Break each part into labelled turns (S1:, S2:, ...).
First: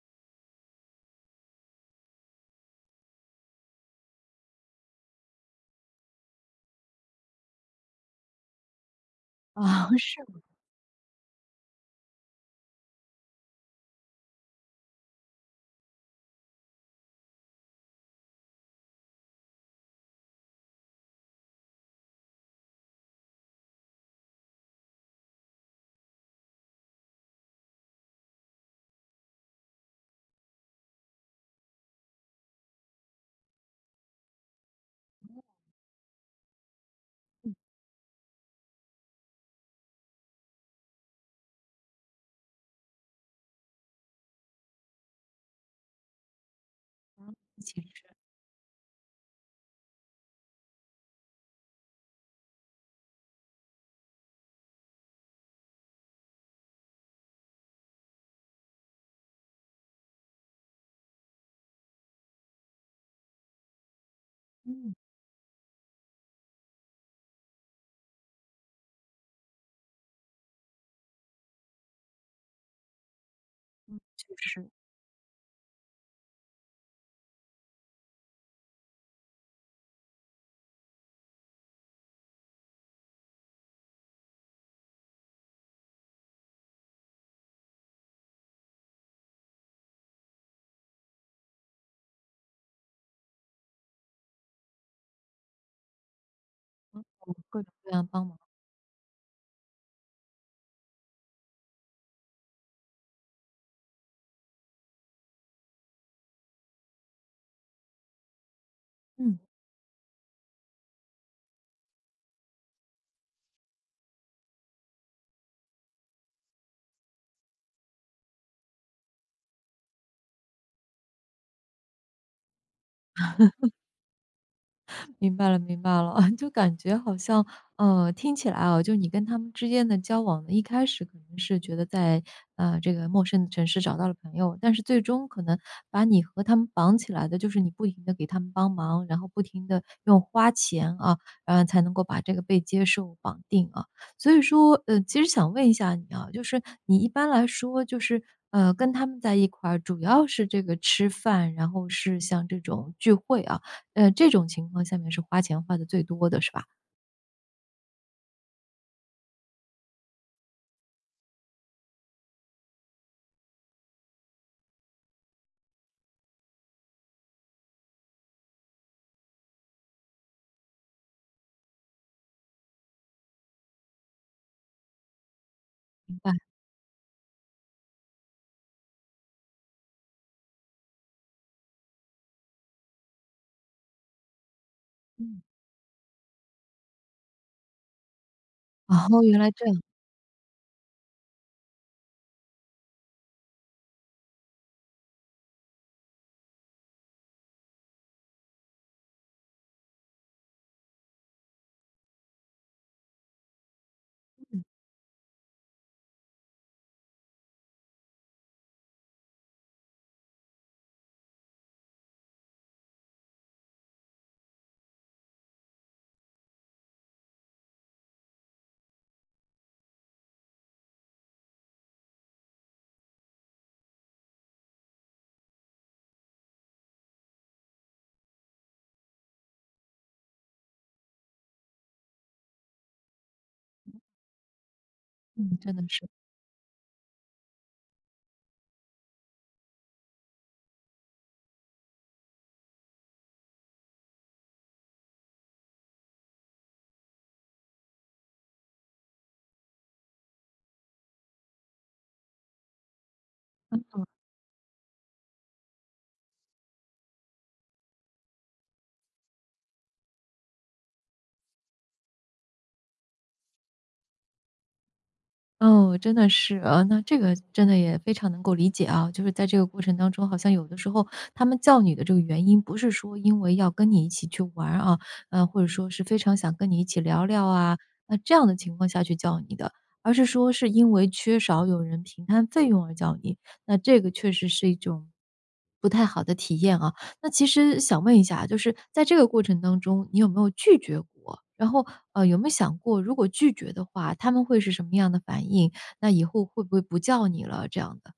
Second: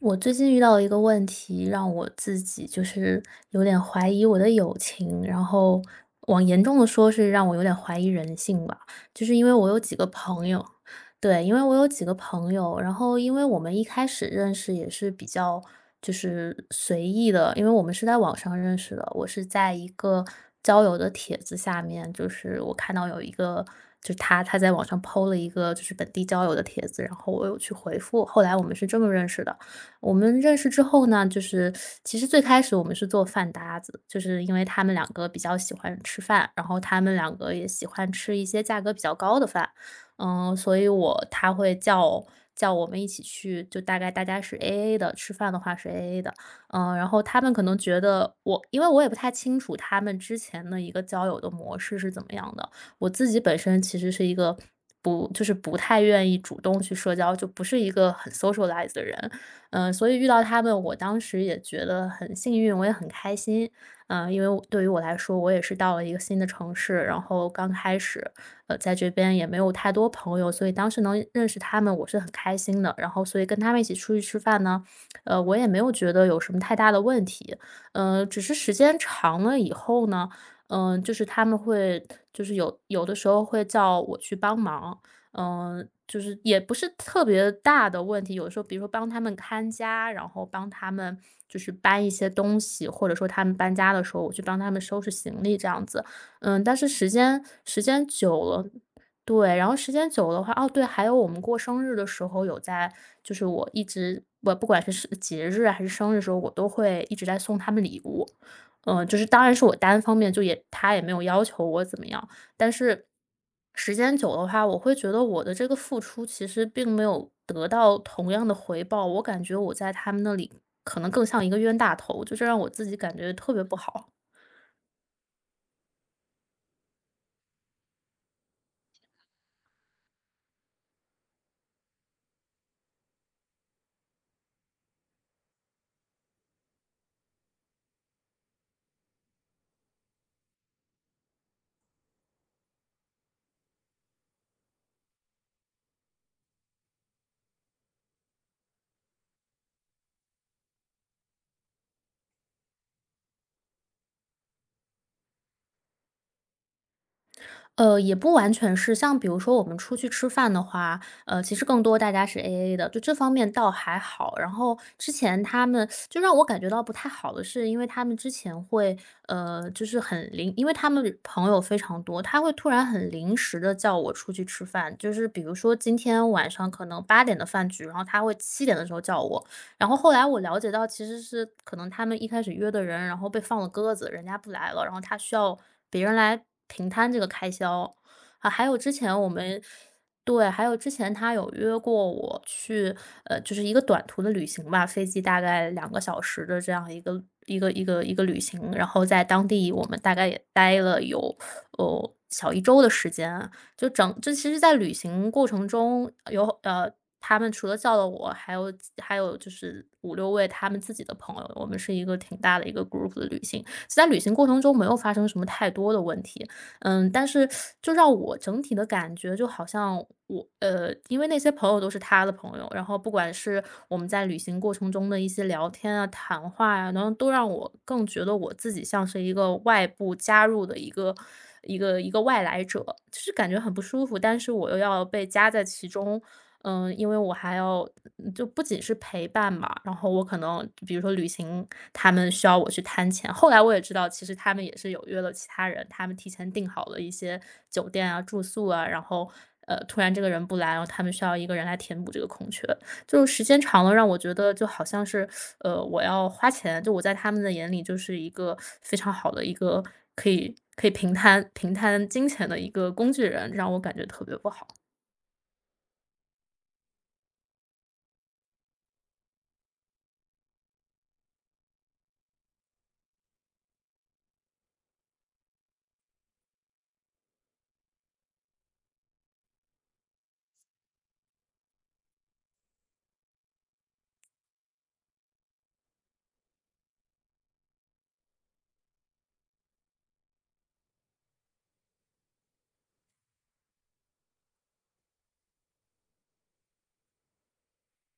S1: 我最近遇到了一个问题，让我自己就是有点怀疑我的友情，然后往严重的说是让我有点怀疑人性吧。就是因为我有
S2: 啊，
S1: 几个
S2: 是
S1: 朋友，对，因为我有几个朋友，然后因为我们一开始认识也是比较就是随意的，因为我们是在网上认识的，我是在一个交友的帖子下面，就是我看到有一个。就是他在网上 PO 了一个就是本地交友的帖子，然后我有去回复。后来我们是这么认识的，我们认识之后呢，就是其实最开始我们是做饭搭子，就是因为他们两个比较喜欢吃饭，然后他们两个也喜欢吃一些价格比较高的饭，所以他会叫我们一起去，就大概大家是 AA 的，吃饭的话是 AA 的，然后
S2: 吗？
S1: 他们可能
S2: 其
S1: 觉
S2: 实，
S1: 得我，因为我也不太清楚他们之前的一个交友的模式是怎么样的，我自己本身其实是一个。不，就是不太愿意主动去社交，就不是一个很 socialize 的人，所以遇到他们，我当时也觉得很幸运，我也很开心。因为我对于
S2: 嗯
S1: 我来说，我也是到了一个新的城市，然后刚开始，在这边也没有太多朋友，所以当时能认识他们，我是很开心的。然后，所以跟他们一起
S2: 嗯，
S1: 出去
S2: 确
S1: 吃饭
S2: 实，
S1: 呢，我也没有觉得有什么太大的问题。只是时间长了以后呢，就是他们会，就是有的时候会叫我去帮忙，就是也不是特别大的问题，有时候比如说帮他们看家，然后帮他们就是搬一些东西，或者说他们搬家的时候，我去帮他们收拾行李这样子。但是
S2: 嗯，
S1: 时间
S2: 各种
S1: 时
S2: 各样
S1: 间
S2: 帮忙，
S1: 久了，对，然后时间久的话，哦对，还有我们过生日的时候有在，就是我一直我不管是节日还是生日的时候，我都会一直在送他们礼物。就是
S2: 嗯。
S1: 当然是我单方面，就也他也没有要求我怎么样。但是时间久的话，我会觉得我的这个付出其实并没有得到同样的回报，我感觉我在他们那里可能更像一个冤大头，就这让我自己感觉特别不好。
S2: 明白了，明白了，就感觉好像，听起来啊，就你跟他们之间的交往呢，一开始可能是觉得在这个陌生的城市找到了朋友，但是最终可能把你和他们绑起来的，就是你不停的给他们帮忙，然后不停的用花钱啊，然后才能够把这个被接受绑定啊。所以说，其实想问一下你啊，就是你一般来说就是。跟他们在一块儿，主要是这个吃饭，然后是像这种聚会啊，这种情况下面是花钱花的最多的是吧？
S1: 也不完全是，像比如说我们出去吃饭的话，其实更多大家是 AA 的，就这方面倒还好。然后之前他们就让我感觉到不太好的是，因为他们之前会，就是很临，因为他们朋友非常多，他会突然很临时的叫我出去吃饭，就是比如说今
S2: 明
S1: 天
S2: 白，
S1: 晚上可能8点的饭局，然后他会7点的时候叫我，然后后来我了解到，其实是可能他们一开始约的人，然后被放了鸽子，人家不来了，然后他需
S2: 嗯，
S1: 要别人来平摊这个开销。啊，还有
S2: 哦，
S1: 之前 我
S2: 原来
S1: 们
S2: 这样，
S1: 对，还有之前他有约过我去，就是一个短途的旅行吧，飞机大概2个小时的这样一个旅行，然后在当地我们大概也待了有哦小一周的时间，就其实在旅行过程中，他们除了叫了我，还有就是五六位他们自己的朋友，我们是一个挺大的一个 group 的旅行。在旅行过程中没有发生什么太多的问题，但是就让我整体的感觉就好像我因为那些朋友都是他的朋友，然后不管是我们在旅行过程中的一些聊天啊、谈话呀、然后都让我更觉得我自己像是一个外部加入的一个外来者，就是感觉很不舒服，但是我又要被夹
S2: 嗯，
S1: 在
S2: 真的
S1: 其
S2: 是，
S1: 中，因为我还要就不仅是陪伴吧，然后我可能比如说旅行，他们需要我去摊钱。后来我也知道，其实他们也是有约了其他人，他们提前订好了一些酒店啊、住宿啊，然后突然这个人不来，然后他们需要一个人来填补这个空缺。就是时间长了，让我觉得就好像是我要花钱，就我在他们的眼里就是一个非常好的一个可以平摊金钱的一个工具人，让我感觉特别不好。
S2: 哦，真的是，那这个真的也非常能够理解啊，就是在这个过程当中，好像有的时候他们叫你的这个原因，不是说因为要跟你一起去玩儿啊，或者说是非常想跟你一起聊聊啊，那这样的情况下去叫你的，而是说是因为缺少有人平摊费用而叫你，那这个确实是一种不太好的体验啊。那其实想问一下啊，就是在这个过程当中，你有没有拒绝过？然后，有没有想过，如果拒绝的话，他们会是什么样的反应？那以后会不会不叫你了这样的？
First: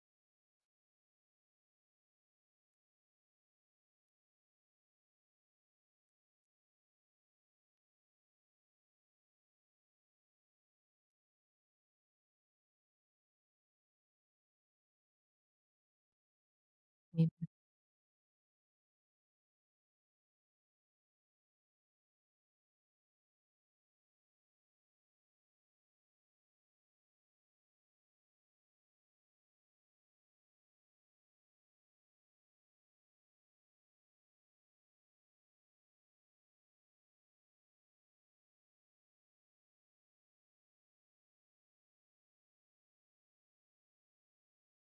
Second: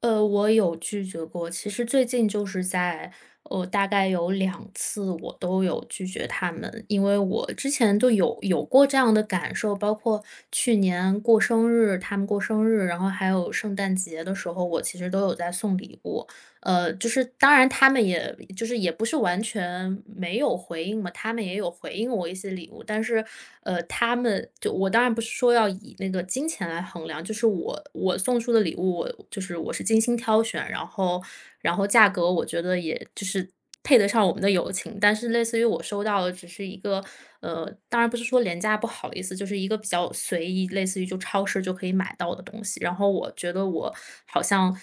S1: 我有拒绝过。其实最近就是在，大概有两次我都有拒绝他们。因为我之前就有过这样的感受，包括去年过生日，他们过生日，然后还有圣诞节的时候，我其实都有在送礼物。就是
S2: 明
S1: 当然他们也就是也不是完全没有回应嘛，他们也有回应我一些礼物，但是，他们就我当然不是说要以那个金钱来衡量，就是我送出的礼物，我就是我是精心挑选，然后价格我觉得也就是配得上我们的友情，但是类似于我收到的只是一个，当然不是说廉价不好意思，就是一个比较随意，类似于就超市就可以买到的东西，然后我觉得我好像。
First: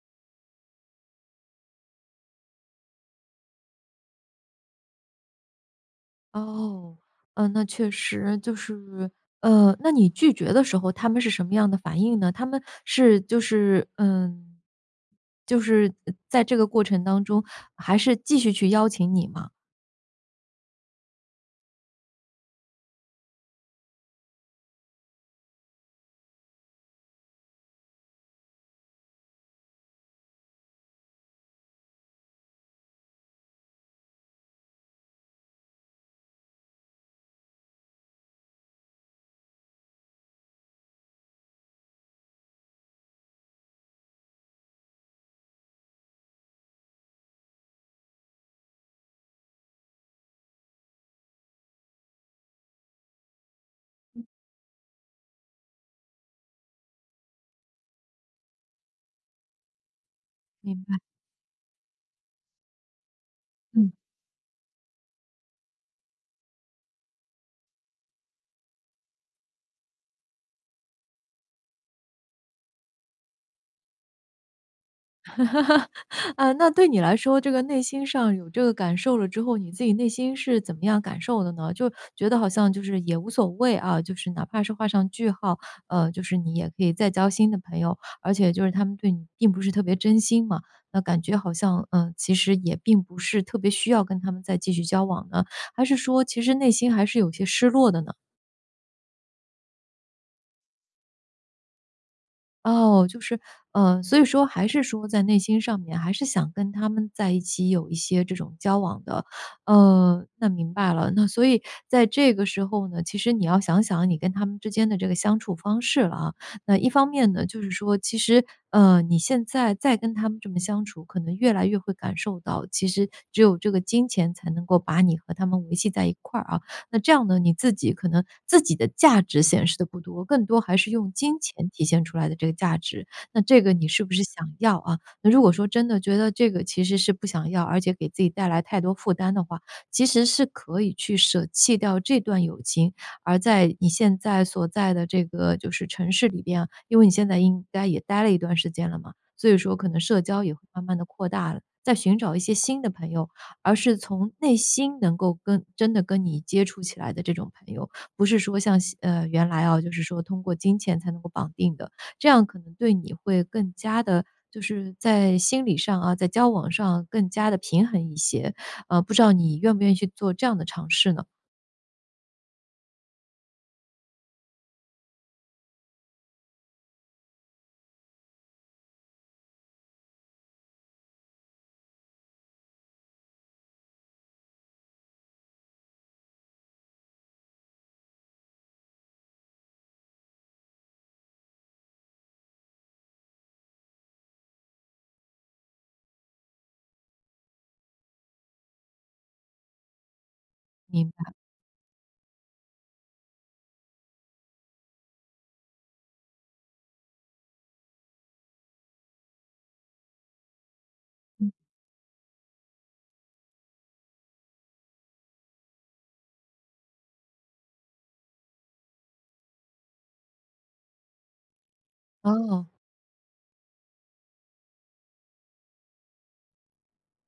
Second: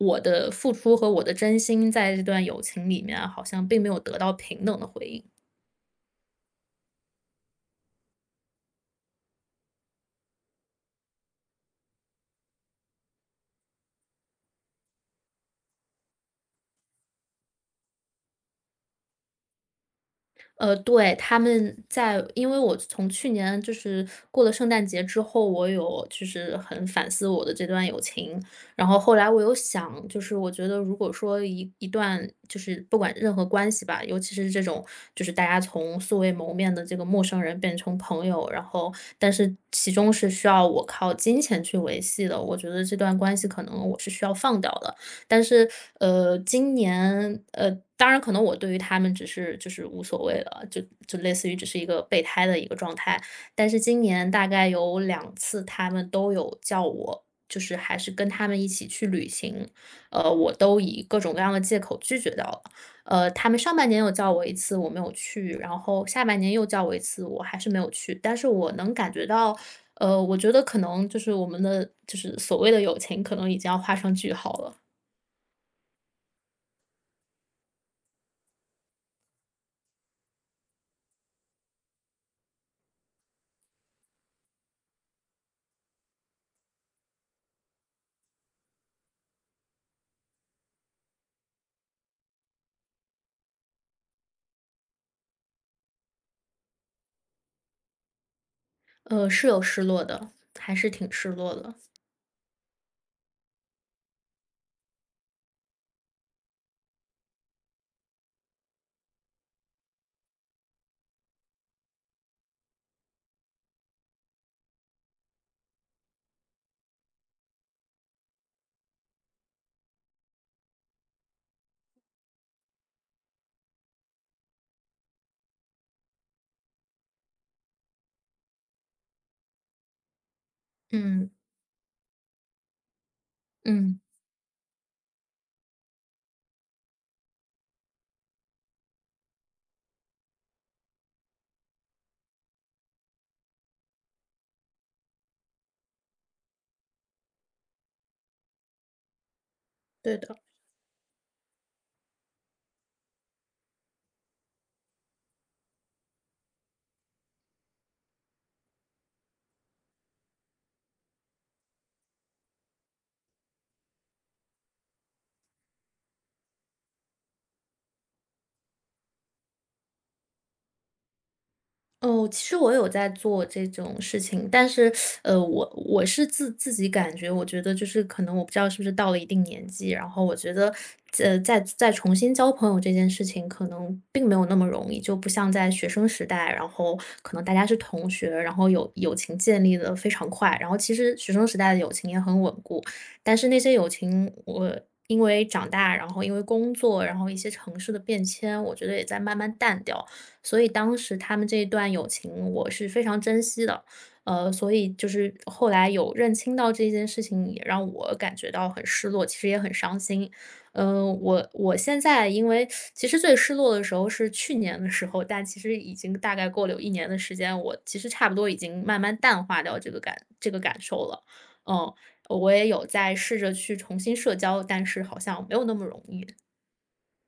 S1: 我的付出和我的真心在这段友情里面啊好像并没有得到平等的回应。
S2: 哦，嗯，那确实就是，那你拒绝的时候，他们是什么样的反应呢？他们是就是嗯，就是在这个过程当中，还是继续去邀请你吗？
S1: 对，他们在因为我从去年就是过了圣诞节之后，我有就是很反思我的这段友情，然后后来我有想，就是我觉得如果说一段就是不管任何关系吧，尤其是这种就是大家从素未谋面的这个陌生人变成朋友，然后但是其中是需要我靠金钱去维系的，我觉得这段关系可能我是需要放掉的。但是，今年，当然可能我对于他们只是就是无所谓了，就类似于只是一个备胎的一个状态。但是今年大概有两次他们都有叫我，就是还是跟他们一起去旅行，我
S2: 明
S1: 都
S2: 白，
S1: 以各种各样的借口拒绝掉了。他们上半
S2: 嗯。
S1: 年有叫我一次，我没有去，然后下半年又叫我一次，我还是没有去。但是我能感觉到，我觉得可能就是我们的就是所谓的友情，可能已经要画上句号了。
S2: 啊，那对你来说，这个内心上有这个感受了之后，你自己内心是怎么样感受的呢？就觉得好像就是也无所谓啊，就是哪怕是画上句号，就是你也可以再交新的朋友，而且就是他们对你并不是特别真心嘛，那感觉好像，嗯，其实也并不是特别需要跟他们再继续交往呢，还是说其实内心还是有些失落的呢？
S1: 是有失落的，还是挺失落的。
S2: 哦，就是，所以说还是说在内心上面，还是想跟他们在一起有一些这种交往的。那明白了，那所以在这个时候呢，其实你要想想你跟他们之间的这个相处方式了啊。那一方面呢，就是说其实，你现在再跟他们这么相处，可能越来越会感受到，其实只有这个金钱才能够把你和他们维系在一块儿啊。那这样呢，你自己可能自己的价值显示的不多，更多还是用
S1: 嗯
S2: 金钱体现出来的这个价值。那这个你
S1: 嗯，
S2: 是不是想要啊？那如果说真的觉得这个其实是不想要，而且给自己带来太多负担的话，其实是可以去舍弃掉这段友情，而在你现在所在的这个就是城市里边啊，因为你现在应该也待了一段时间了嘛，所以说可能
S1: 对
S2: 社
S1: 的。
S2: 交也会慢慢的扩大了，再寻找一些新的朋友，而是从内心能够跟真的跟你接触起来的这种朋友，不是说像西原来啊，就是说通过金钱才能够绑定的，这样可能对你会更加的，就是在心理上啊，在交往上更加的平衡一些。不知道你愿不愿意去做这样的尝试呢？
S1: 哦，其实我有在做这种事情，但是，我是自己感觉，我觉得就是可能我不知道是不是到了一定年纪，然后我觉得，再重新交朋友这件事情，可能并没有那么容易，就不像在学生时代，然后可能大家是同学，然后友情建立的非常快，然后其实学生时代的友情也很稳固，但是那些友情我。因为长大，然后因为工作，然后一些城市的变迁，我觉得也在慢慢淡掉。所以当
S2: 明
S1: 时
S2: 白，
S1: 他们这一段友情我是非常珍惜的，所以就是后来有认清到这件事情，也让我感觉到很失落，其实也很伤心。我
S2: 嗯，
S1: 我现在因为其实最失落的时候是去年的时候，但其实已经大概过了有一年的时间，我其实差不多已经慢慢淡化掉这个感受了。嗯，我
S2: 哦。
S1: 也有在试着去重新社交，但是好像没有那么容易。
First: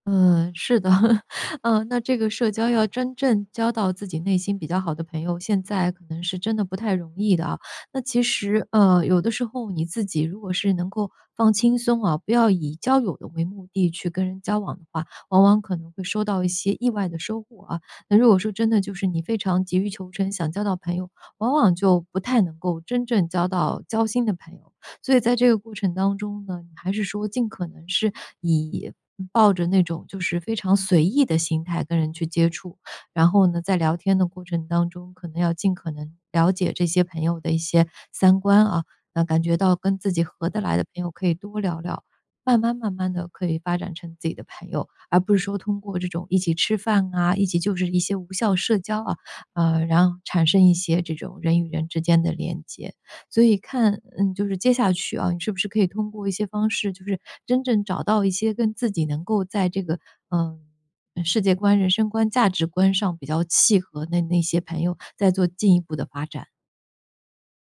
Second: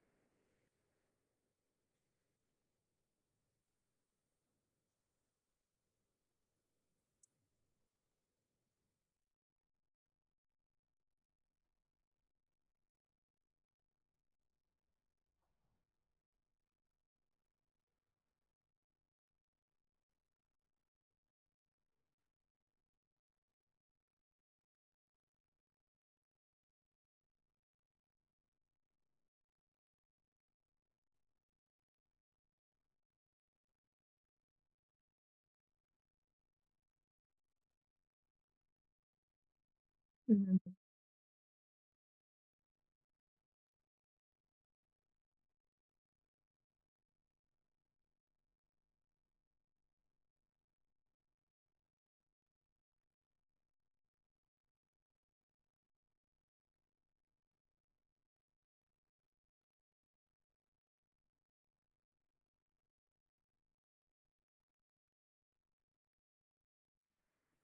S2: 嗯，是的，嗯，那这个社交要真正交到自己内心比较好的朋友，现在可能是真的不太容易的啊。那其实，有的时候你自己如果是能够放轻松啊，不要以交友的为目的去跟人交往的话，往往可能会收到一些意外的收获啊。那如果说真的就是你非常急于求成，想交到朋友，往往就不太能够真正交到交心的朋友。所以在这个过程当中呢，你还是说尽可能是以抱着那种就是非常随意的心态跟人去接触，然后呢，在聊天的过程当中，可能要尽可能了解这些朋友的一些三观啊，那感觉到跟自己合得
S1: 嗯。
S2: 来的朋友可以多聊聊，慢慢慢慢的可以发展成自己的朋友，而不是说通过这种一起吃饭啊，一起就是一些无效社交啊，然后产生一些这种人与人之间的连接。所以看，嗯，就是接下去啊，你是不是可以通过一些方式，就是真正找到一些跟自己能够在这个，嗯，世界观、人生观、价值观上比较契合的那些朋友，再做进一步的发展。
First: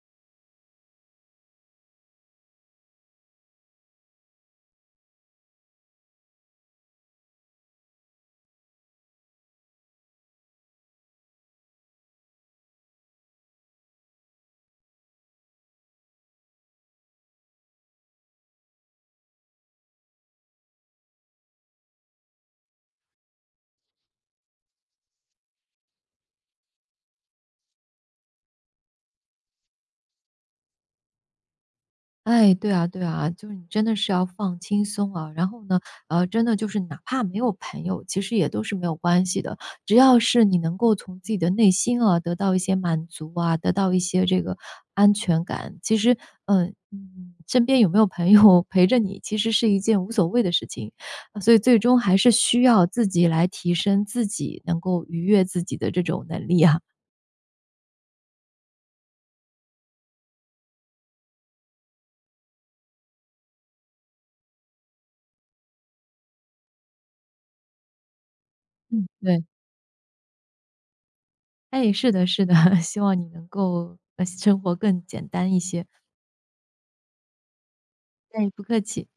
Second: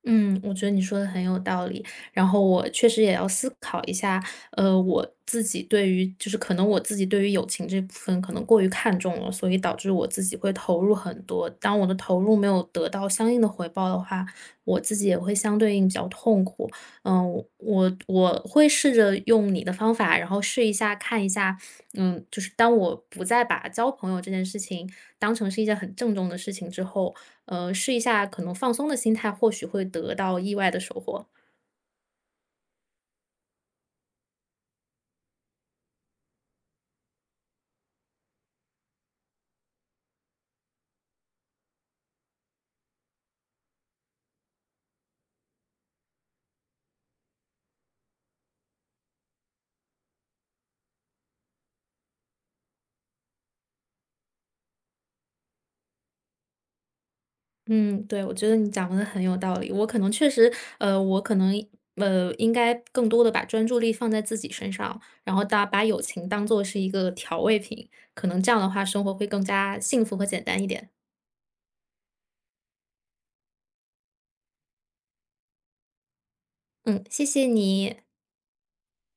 S1: 嗯，我觉得你说的很有道理。然后我确实也要思考一下，我自己对于就是可能我自己对于友情这部分可能过于看重了，所以导致我自己会投入很多。当我的投入没有得到相应的回报的话，我自己也会相对应比较痛苦。嗯，我会试着用你的方法，然后试一下看一下，就是当我不再把交朋友这件事情当成是一件很郑重的事情之后，试一下可能放松的心态，或许会得到意外的收获。
S2: 哎，对啊对啊，就是你真的是要放轻松啊。然后呢，真的就是哪怕没有朋友，其实也都是没有关系的。只要是你能够从自己的内心啊，得到一些满足啊，得到一些这个安全感，其实，嗯嗯，身边有没有朋友 陪着你，其实是一件无所谓的事情。所以最终还是需要自己来提升自己，能够愉悦自己的这种能力啊。
S1: 嗯，对，我觉得你讲的很有道理。我可能确实，呃，我可能呃，应该更多的把专注力放在自己身上，然后大把友情当做是一个调味品，可能这样的话，生
S2: 嗯。
S1: 活会更
S2: 对，
S1: 加幸福和简单一点。
S2: 哎，是的是的，希望你能够，生活更简单一些。
S1: 嗯，谢谢你。
S2: 哎，不客气。